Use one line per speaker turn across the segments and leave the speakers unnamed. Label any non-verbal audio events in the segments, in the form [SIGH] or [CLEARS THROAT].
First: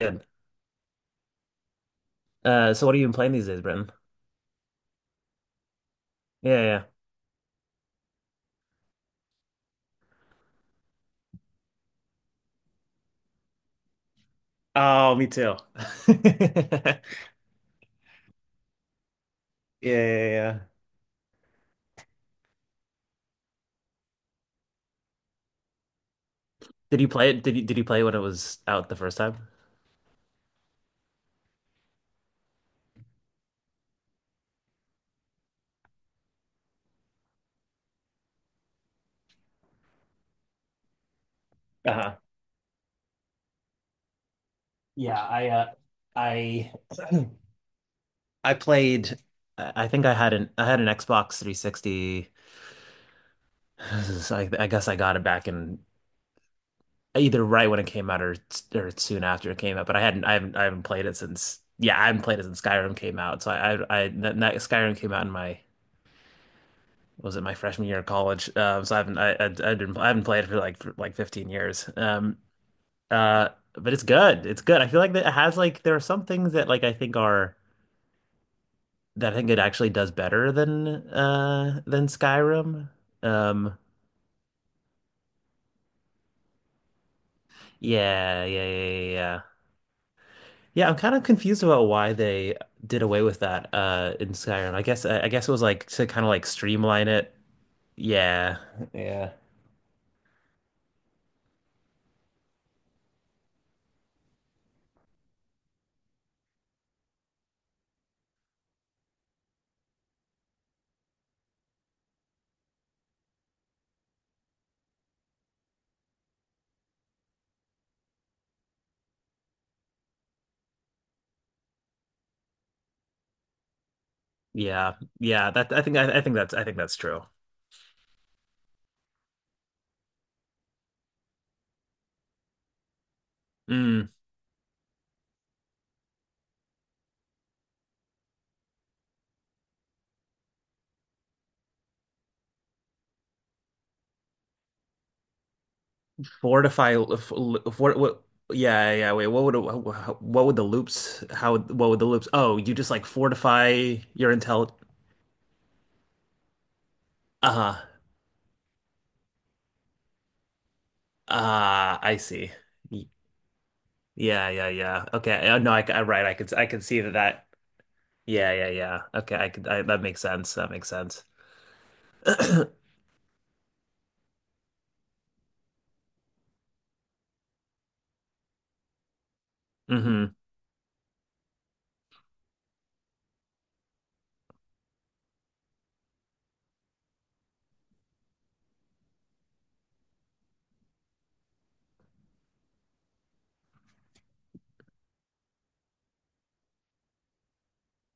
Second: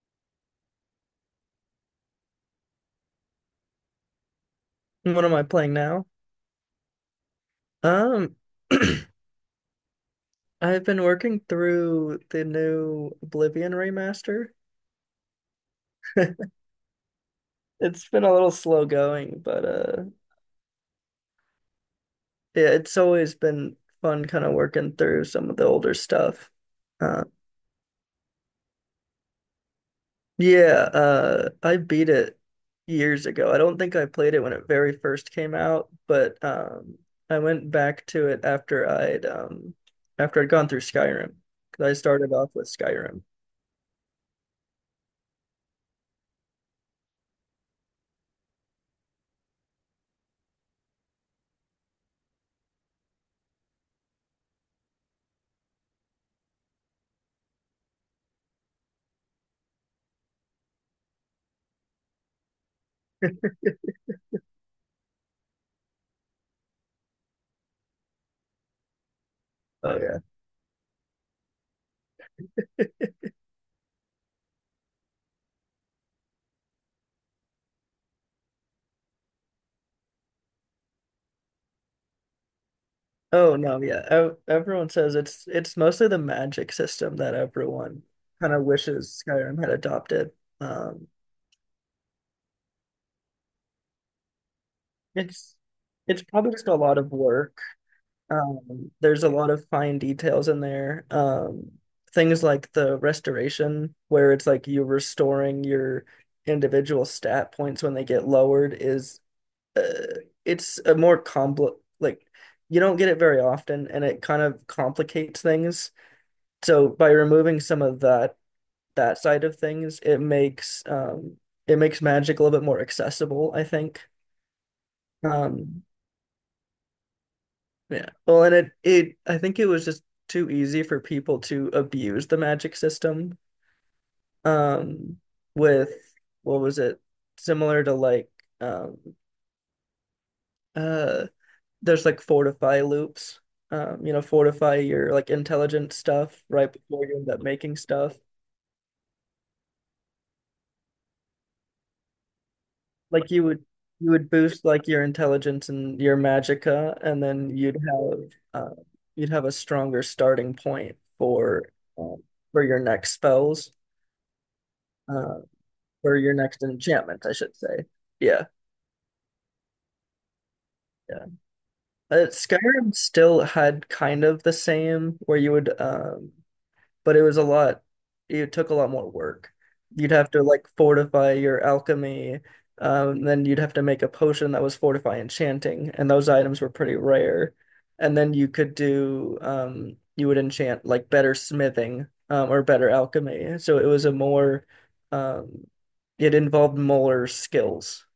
Good. So what have you been playing these days, Brenton?
What am I playing now?
Yeah, yeah.
Um, [CLEARS THROAT] I've been working through the new Oblivion remaster.
Oh, me too. [LAUGHS]
[LAUGHS]
yeah.
It's been a little slow going, but
Yeah, yeah,
yeah, it's always been fun kind of working through some of the older stuff.
did you
Uh
play it? Did you play it when it was out the first time?
yeah, I beat it years ago. I don't think I played it when it very first came out, but I went back to it after I'd after I'd gone through Skyrim because
Yeah.
I
Uh-huh.
started off with Skyrim.
Yeah, I [CLEARS THROAT] I played. I think I had an Xbox 360. [SIGHS] I guess I got it back in either right when it came out or soon after it came out. But I haven't played it since yeah I haven't played it since Skyrim came out. So I that, that Skyrim came out in my was it my freshman year of college? So I haven't I didn't
Oh
I
yeah.
haven't played for like 15 years. But it's good. It's good. I feel like that it has like there are some things that like I think are that I think it actually does better than Skyrim.
Oh
Um,
no, yeah. Everyone says it's mostly the magic system that everyone
yeah,
kind of
yeah, yeah, yeah.
wishes
Yeah,
Skyrim had adopted.
yeah, I'm
Um,
kind of confused about why they did away with that in Skyrim. I guess it
it's
was like to
it's
kind of like
probably just a lot
streamline
of
it.
work.
Yeah,
There's a
yeah,
lot of fine details in there. Things like the restoration, where it's like you restoring your individual stat points when they get lowered, is uh, it's a more complex like you don't get it very often, and it kind of complicates things. So by removing some of that side of things, it makes it makes magic a little bit more accessible, I think.
yeah, yeah. That I
Um
think I, I think that's I think that's true.
yeah. Well, and it I think it was just too easy for people to abuse the magic system.
Mm.
Um with what was it? Similar to like um uh there's like fortify loops. You know, fortify your like intelligent stuff right
Fortify,
before you end
f-
up
l-
making
for,
stuff.
what, yeah, yeah, wait, what would the loops, how, would what would the loops, oh, you just like
Like you would
fortify
you would
your
boost like your intelligence and your magicka, and then
uh-huh,
uh, you'd have a stronger starting point
I
um,
see.
for your
Y-
next spells,
Yeah, yeah, yeah,
uh,
okay, no, I,
for
right,
your next
I could see that,
enchantment, I
that,
should say. Yeah,
Yeah, yeah, yeah, okay, that makes sense, that makes sense.
yeah.
[CLEARS THROAT]
Skyrim still had kind of the same where you would but it took a lot more work. You'd
Mm-hmm,
have to like fortify your alchemy, then you'd have to make a potion that was fortify enchanting, and those items were pretty rare. And then you could do, you would enchant like better smithing, or better alchemy. So um, it involved more skills.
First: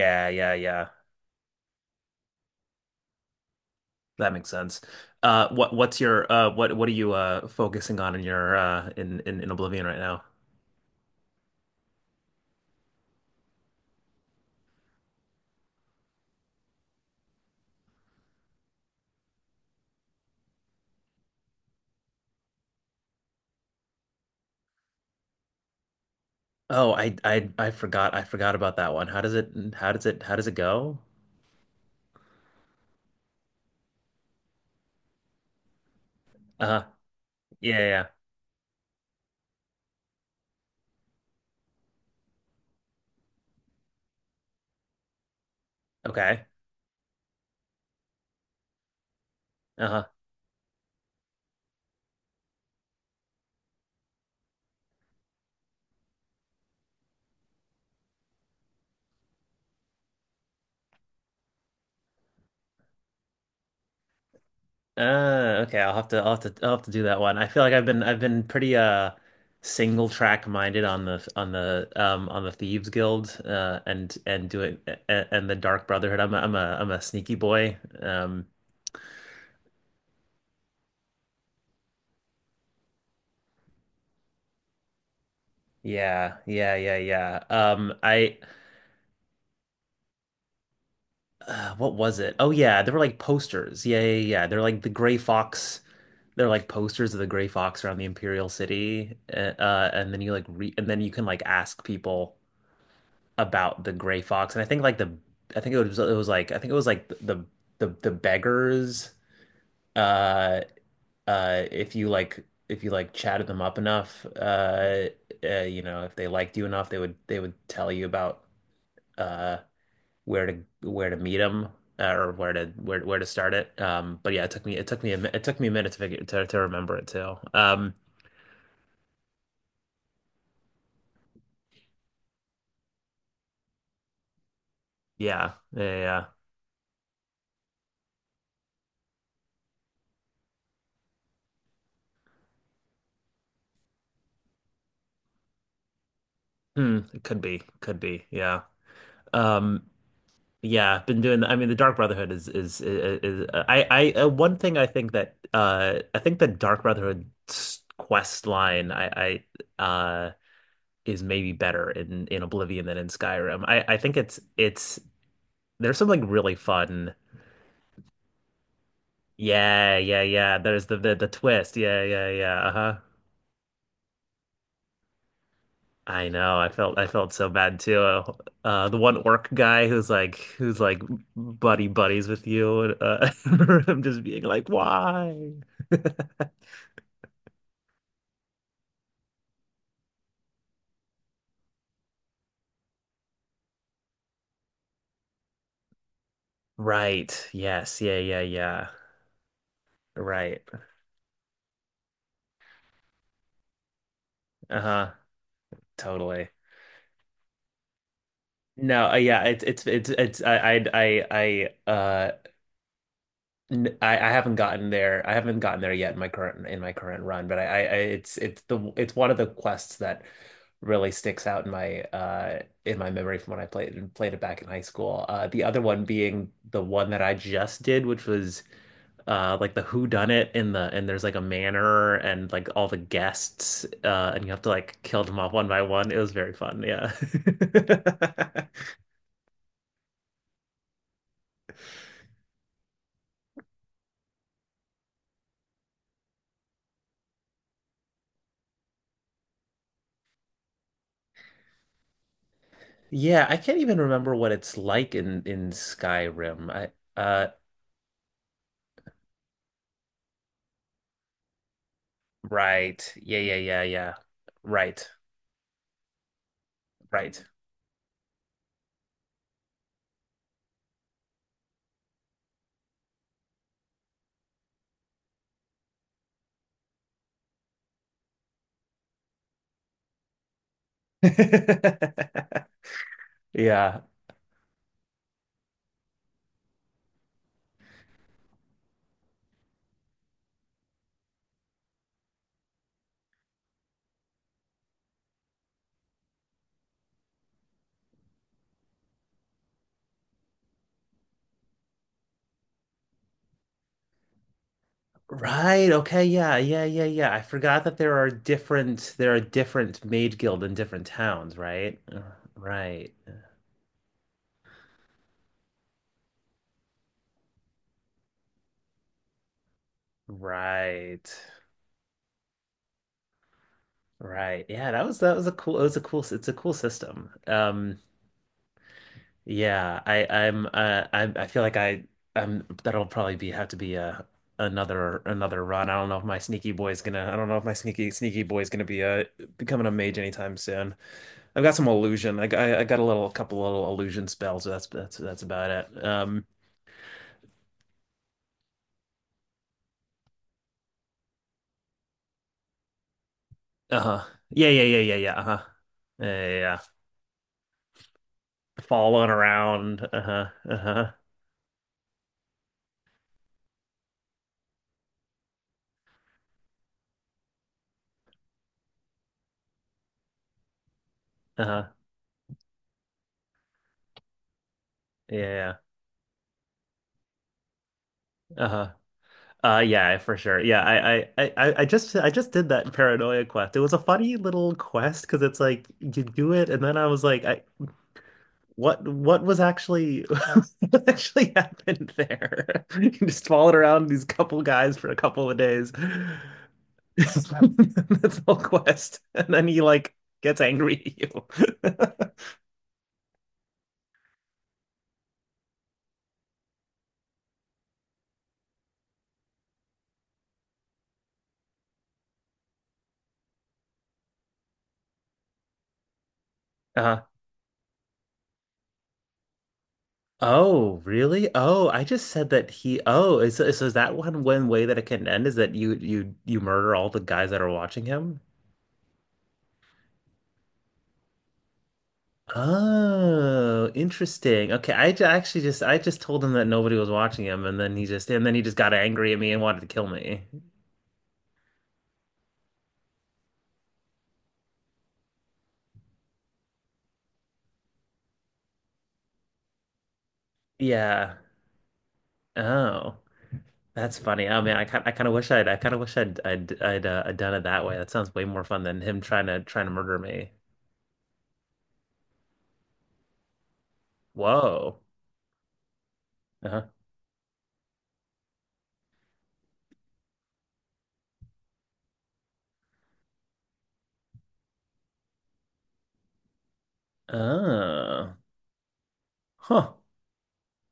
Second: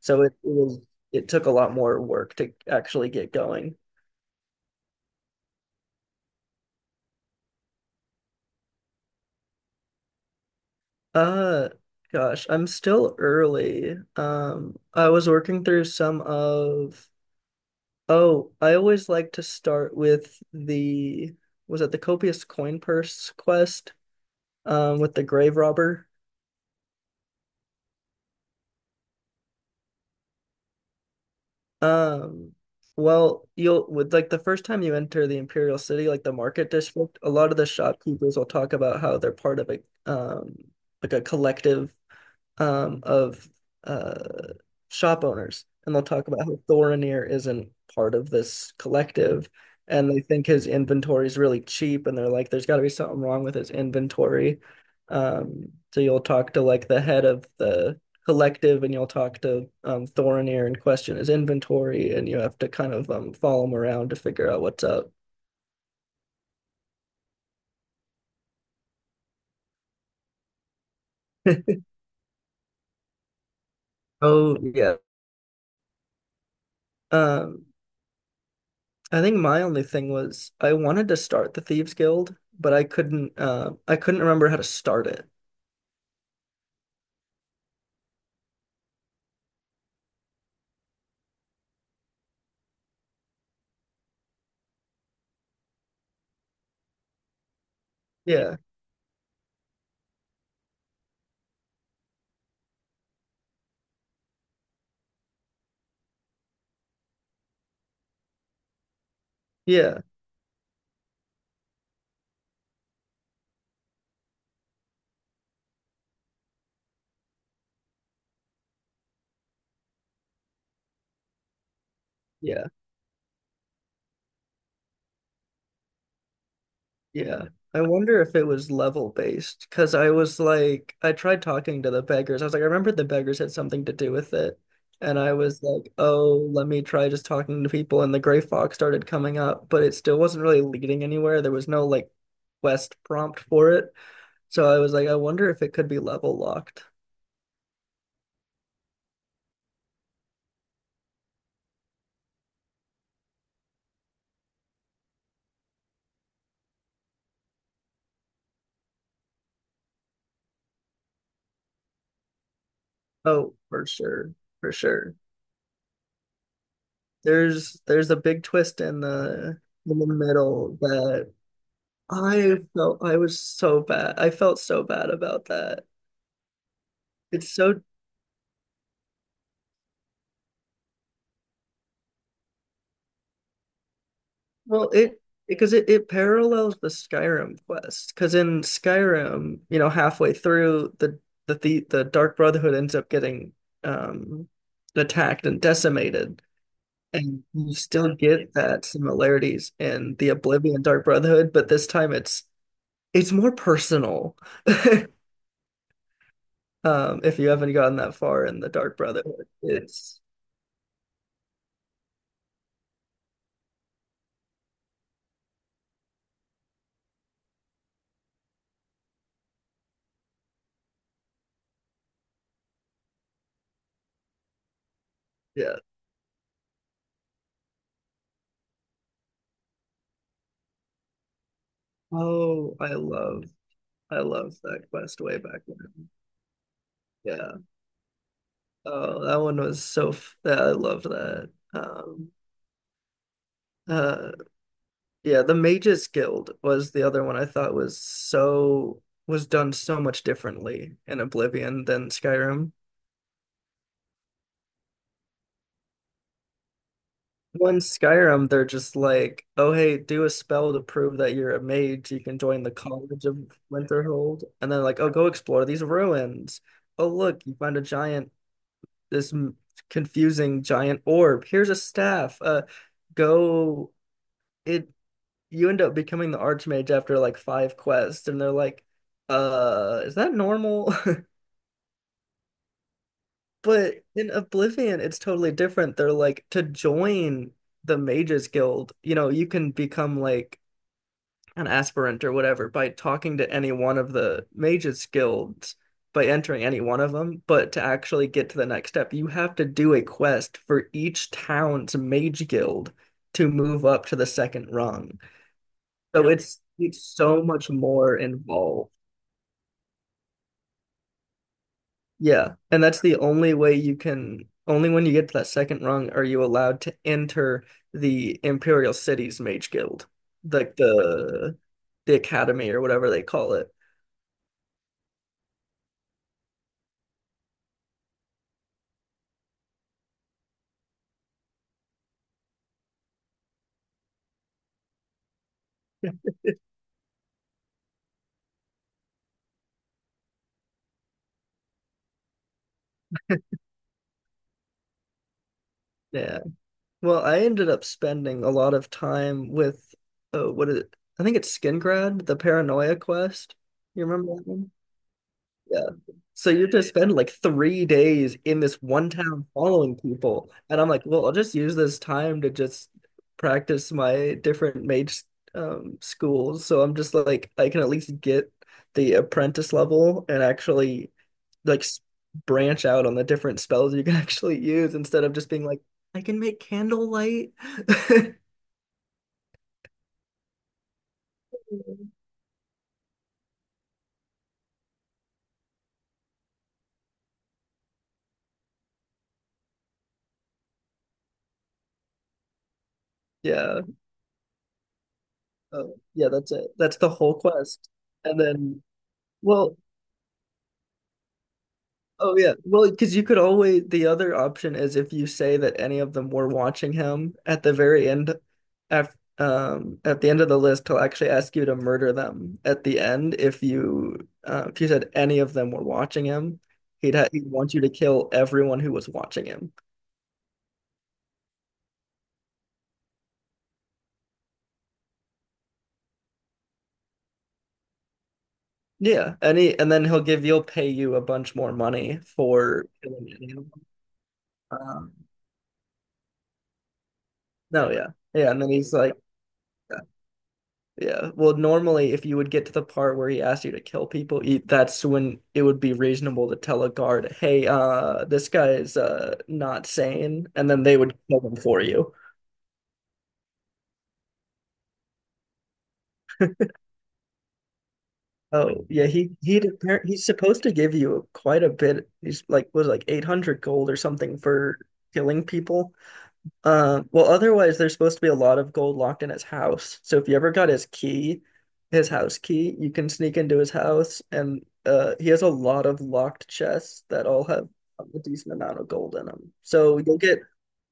So
yeah, yeah,
it took a lot more work to actually get going.
that makes sense. What's your, what are you, focusing on in your, in Oblivion right now?
Uh, gosh, I'm still early. I was working through oh, I always like to start with the, was it the Copious Coin Purse quest, with the grave robber?
Oh, I forgot. I forgot about that one. How does it how does it how does it go?
Um, well, you'll, with like the first time you enter the Imperial City, like the market
Uh,
district, a lot of the
yeah, yeah. Yeah.
shopkeepers will talk about how they're part of a, um, like a collective, of, uh, shop owners, and they'll talk about
Okay.
how Thorinir isn't part of this collective,
Uh-huh.
and they think his inventory is really cheap, and they're like, "There's got to be something wrong with his inventory." So you'll talk to like the head of the collective, and you'll talk to Thorinir and question his inventory, and you have to kind of follow him around to figure out what's up.
Okay, I'll have to do that one. I feel like I've been pretty single track minded on the
[LAUGHS]
on the Thieves Guild and
Oh,
doing
yeah.
and the Dark Brotherhood. I'm a sneaky
Um,
boy.
I think my only thing was I wanted to start the Thieves Guild, but I couldn't. I couldn't remember how to start it.
Yeah, yeah, yeah, yeah. I what was it? Oh yeah, there were like posters. Yeah, yeah, yeah. Yeah. They're like the Gray Fox they're like posters of the Gray Fox around the Imperial
Yeah.
City, and then you like re and then you can like ask people about the Gray Fox. And I think like the I think it was like I think it was like the the beggars.
Yeah,
Uh, if you like chatted them up enough, you know, if they liked you enough, they would tell you about uh where to where to meet them. Or
yeah,
where to start it. But yeah, it took me it took me a minute to figure to remember it too.
yeah. I wonder if it was level based because I was like, I tried talking to the beggars. I was like, I remember the beggars had something to do with it. And I
Yeah,
was
yeah,
like,
yeah. Yeah.
oh, let me try just talking to people. And the gray fox started coming up, but it still wasn't really leading anywhere. There was no like quest prompt for it. So I was like, I wonder if it could be level locked.
Hmm, it could be, could be. Yeah. Um, yeah, been doing I mean, the Dark Brotherhood is I one thing I think that I think the Dark Brotherhood quest line I is maybe better in Oblivion than in
Oh,
Skyrim. I
for
I think
sure. For
it's
sure.
there's something really fun.
There's a big twist
Yeah,
in the
yeah, yeah.
middle
There's the
that
twist. Yeah, yeah,
I
yeah. Uh-huh.
felt I was so bad. I felt so bad about that.
I know. I felt so
It's
bad
so
too. The one orc guy who's like buddy buddies with you. And, uh, [LAUGHS] I'm just being like,
well it
why?
because it
[LAUGHS]
parallels the Skyrim quest. Because in Skyrim, you know, halfway through the Dark Brotherhood ends up getting um attacked and decimated. And
Right.
you
Yes.
still
Yeah. Yeah.
get that
Yeah.
similarities in the
Right.
Oblivion Dark Brotherhood, but this time it's more personal.
Uh-huh. Totally.
If you haven't gotten that far in the Dark
No. Yeah.
Brotherhood, it's
It's I I. I haven't gotten there. I haven't gotten there yet in my current run, but it's the it's one of the quests that really sticks out in my memory from when I played it back in high school. The
yeah.
other one being the one that I just did, which was like the who done it in the and there's like a manor and like
Oh,
all the guests
I
and you
loved
have to
that
like
quest
kill
way
them off
back
one by
then.
one. It was very fun. Yeah.
Yeah.
[LAUGHS]
Oh, that one was so. Yeah, I loved that. Uh, yeah, the Mages Guild was the other one I thought was done so much differently in Oblivion than Skyrim.
Yeah, I can't even remember what it's like in Skyrim. I
When Skyrim, they're just like, oh hey, do a spell to prove that you're a mage. You can join the
Right.
College of
Yeah, yeah, yeah, yeah.
Winterhold, and then like,
Right.
oh, go explore these ruins. Oh
Right.
look, you find a giant this m- confusing giant orb. Here's a staff. Go. It you end up becoming the archmage after like five quests, and they're like, is that normal? [LAUGHS]
[LAUGHS] Yeah.
But in Oblivion, it's totally different. They're like to join the Mages Guild, you know, you can become like an aspirant or whatever by talking to any one of the mages guilds by entering any one of them, but to actually get to the next step you have to do a quest for each town's mage guild to move up to the second rung.
Right.
So
Okay.
really?
Yeah.
it's
Yeah.
it's
Yeah. Yeah. I
so much
forgot that there
more
are
involved.
different maid guild in different towns, right?
Yeah, and that's
Right.
the only way. You can only when you get to that second rung are you allowed to enter the imperial city's mage guild, like
Right.
the academy or whatever they call it.
Right. Yeah, that was a cool it was a cool it's a cool system. Yeah, I feel like I I'm that'll probably be have to be a another run. I don't know if my sneaky boy is gonna I don't know if my sneaky boy is gonna be becoming a mage anytime soon. I've got some illusion. I got a little couple little illusion spells. That's about it.
Yeah. Well, I ended up spending a lot of time with what is it? I think it's Skingrad, the Paranoia Quest. You
Uh-huh.
remember that
Yeah,
one?
yeah, yeah, yeah, yeah. Uh-huh.
Yeah.
Yeah,
So
yeah,
you
yeah.
just spend like 3 days in this one
Following
town following
around. Uh-huh.
people. And I'm like,
Uh-huh.
well, I'll just use this time to just practice my different mage schools. So I'm just like, I can at least get the apprentice level and actually like
Uh-huh.
s- branch out on the different spells you can [LAUGHS] actually use instead of
Yeah,
just being
yeah.
like, I can make candlelight. [LAUGHS]
Yeah. Uh-huh. Yeah, for sure. Yeah, I just did that paranoia quest. It was a funny little quest because it's like you do it and then I was like I what was actually [LAUGHS] what actually happened there? [LAUGHS] You just followed
Yeah.
around these couple guys for a couple of days.
Oh, yeah, that's it. That's the
[LAUGHS]
whole
That's
quest. And
the whole
then,
quest. And then
well,
he like gets angry at you. [LAUGHS]
oh yeah. Well, because you could always, the other option is if you say that any of them were watching him at the very end, af at the end of the list, he'll actually ask you to murder them at the end. If you said any of them were watching him, he'd
Uh
ha he'd want you to kill everyone who was watching him.
oh, really? Oh, I just said that he. oh, is so is that one one way that it can end is that you murder all the guys that are watching him?
Yeah, and he, and then he'll give you'll pay you a bunch more money for killing an animal.
Oh, interesting. Okay,
Um,
I just told him that nobody was watching him, and
no,
then
yeah, yeah, and
he
then
just
he's
got
like,
angry at me and wanted to kill me.
yeah. Well, normally, if you would get to the part where he asks you to kill people, you, that's when it would be reasonable to tell a guard, "Hey, this guy is not sane," and then they would
Yeah.
kill him for you.
Oh, that's funny. Oh man, I kind of wish I'd I kind of wish I'd done it that way. That sounds way more fun
Oh,
than
yeah,
him
he he
trying to murder
he's
me.
supposed to give you quite a bit. He's like was like 800 gold or something for
Whoa.
killing people.
Uh-huh.
Well, otherwise, there's supposed to be a lot of gold locked in his house. So if you ever got his key, his house key, you can sneak into his house, and he has a lot of locked chests that all have a
Oh.
decent amount of gold in them.
Huh.
So you'll get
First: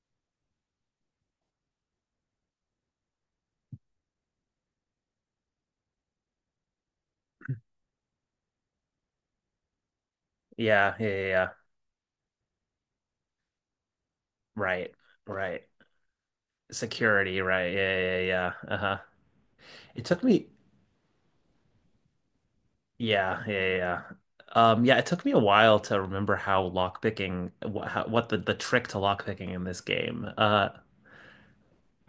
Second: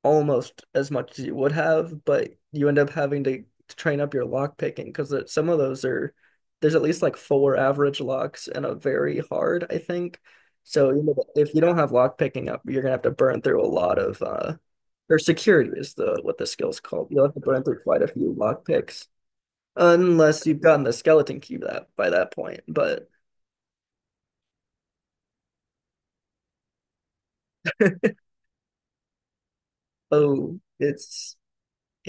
almost as much as you would have, but you end up having to train up your lock picking because some of those are there's at least like four average locks and a very hard, I think. So
Yeah,
you
yeah,
know,
yeah. Yeah.
if you don't have lock picking up, you're gonna have to burn through a lot of
Right,
or
right.
security is the what the skill's called. You'll have to
Security,
burn
right.
through
Yeah,
quite a
yeah,
few
yeah. Uh-huh.
lockpicks,
It took me
unless you've gotten the skeleton key that by that point. But
yeah, yeah, yeah. Yeah. Yeah, it took me a while to remember how lockpicking what how, what the trick to lockpicking in this game.
oh it's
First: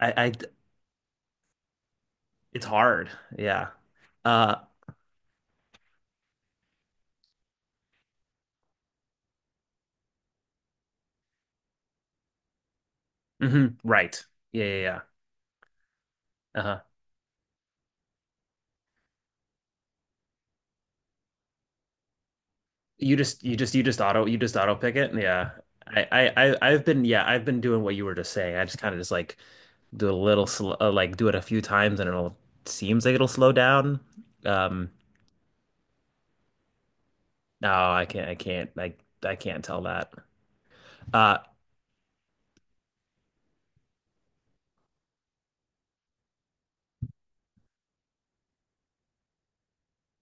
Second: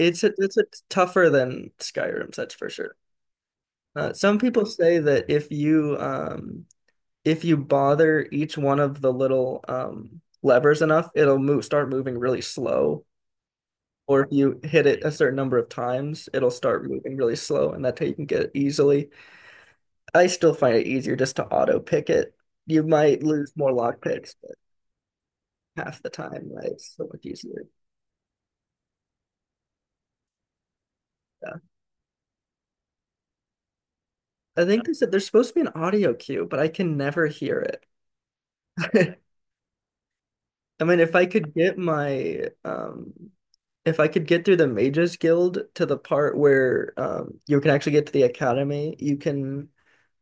a,
I
it's a tougher than Skyrim's, that's
it's
for sure.
hard. Yeah.
Some
Uh
people say that if you bother each one of the little levers enough, it'll move start moving really slow.
hmm right.
Or if you
Yeah, yeah,
hit
yeah.
it a certain number of times, it'll
Uh-huh.
start moving really slow, and that's how you can get it easily. I still find it easier just to auto pick it. You might lose more lock picks,
You
but
just auto pick it. Yeah.
half
I
the time, right?
I've
It's
been
so
yeah,
much
I've been
easier.
doing what you were just saying. I just kind of just like do a little sl like do it a
Yeah.
few times and it'll seems like it'll slow down.
I think
Um,
they said there's supposed to be an audio cue, but I can never hear
no, I can't, I can't, I,
it. [LAUGHS]
I can't tell that.
I mean, if I
Uh,
could get my if I could get through the Mages Guild to the part where you can actually get to the academy, you can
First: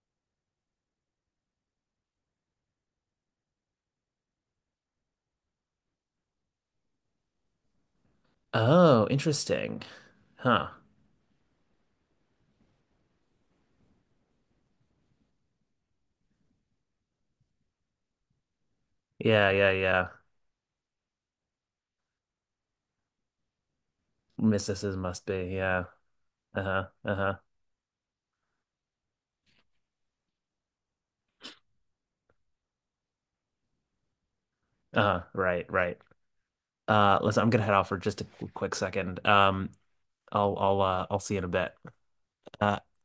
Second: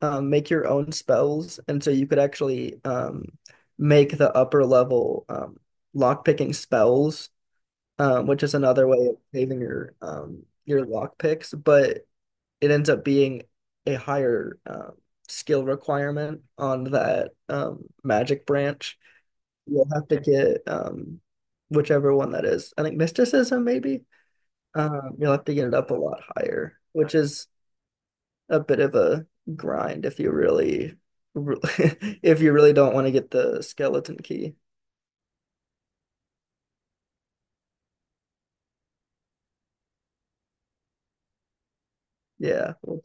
make your own spells, and so you could actually make the upper level lock picking spells which is another
oh,
way of saving
interesting. Huh.
your lock picks, but it ends up being a higher skill requirement on that magic branch.
Yeah, yeah,
You'll
yeah.
have to get whichever one that is. I think mysticism maybe.
Mysticism must
You'll have
be.
to get it
Yeah.
up a lot higher,
Uh-huh.
which
Uh-huh.
is a bit of a grind if you really, [LAUGHS] if you really don't want to get the skeleton key.
Uh-huh. Right, right. Listen, I'm gonna head off for just a quick second. I'll see you in a bit.
Yeah.
Uh,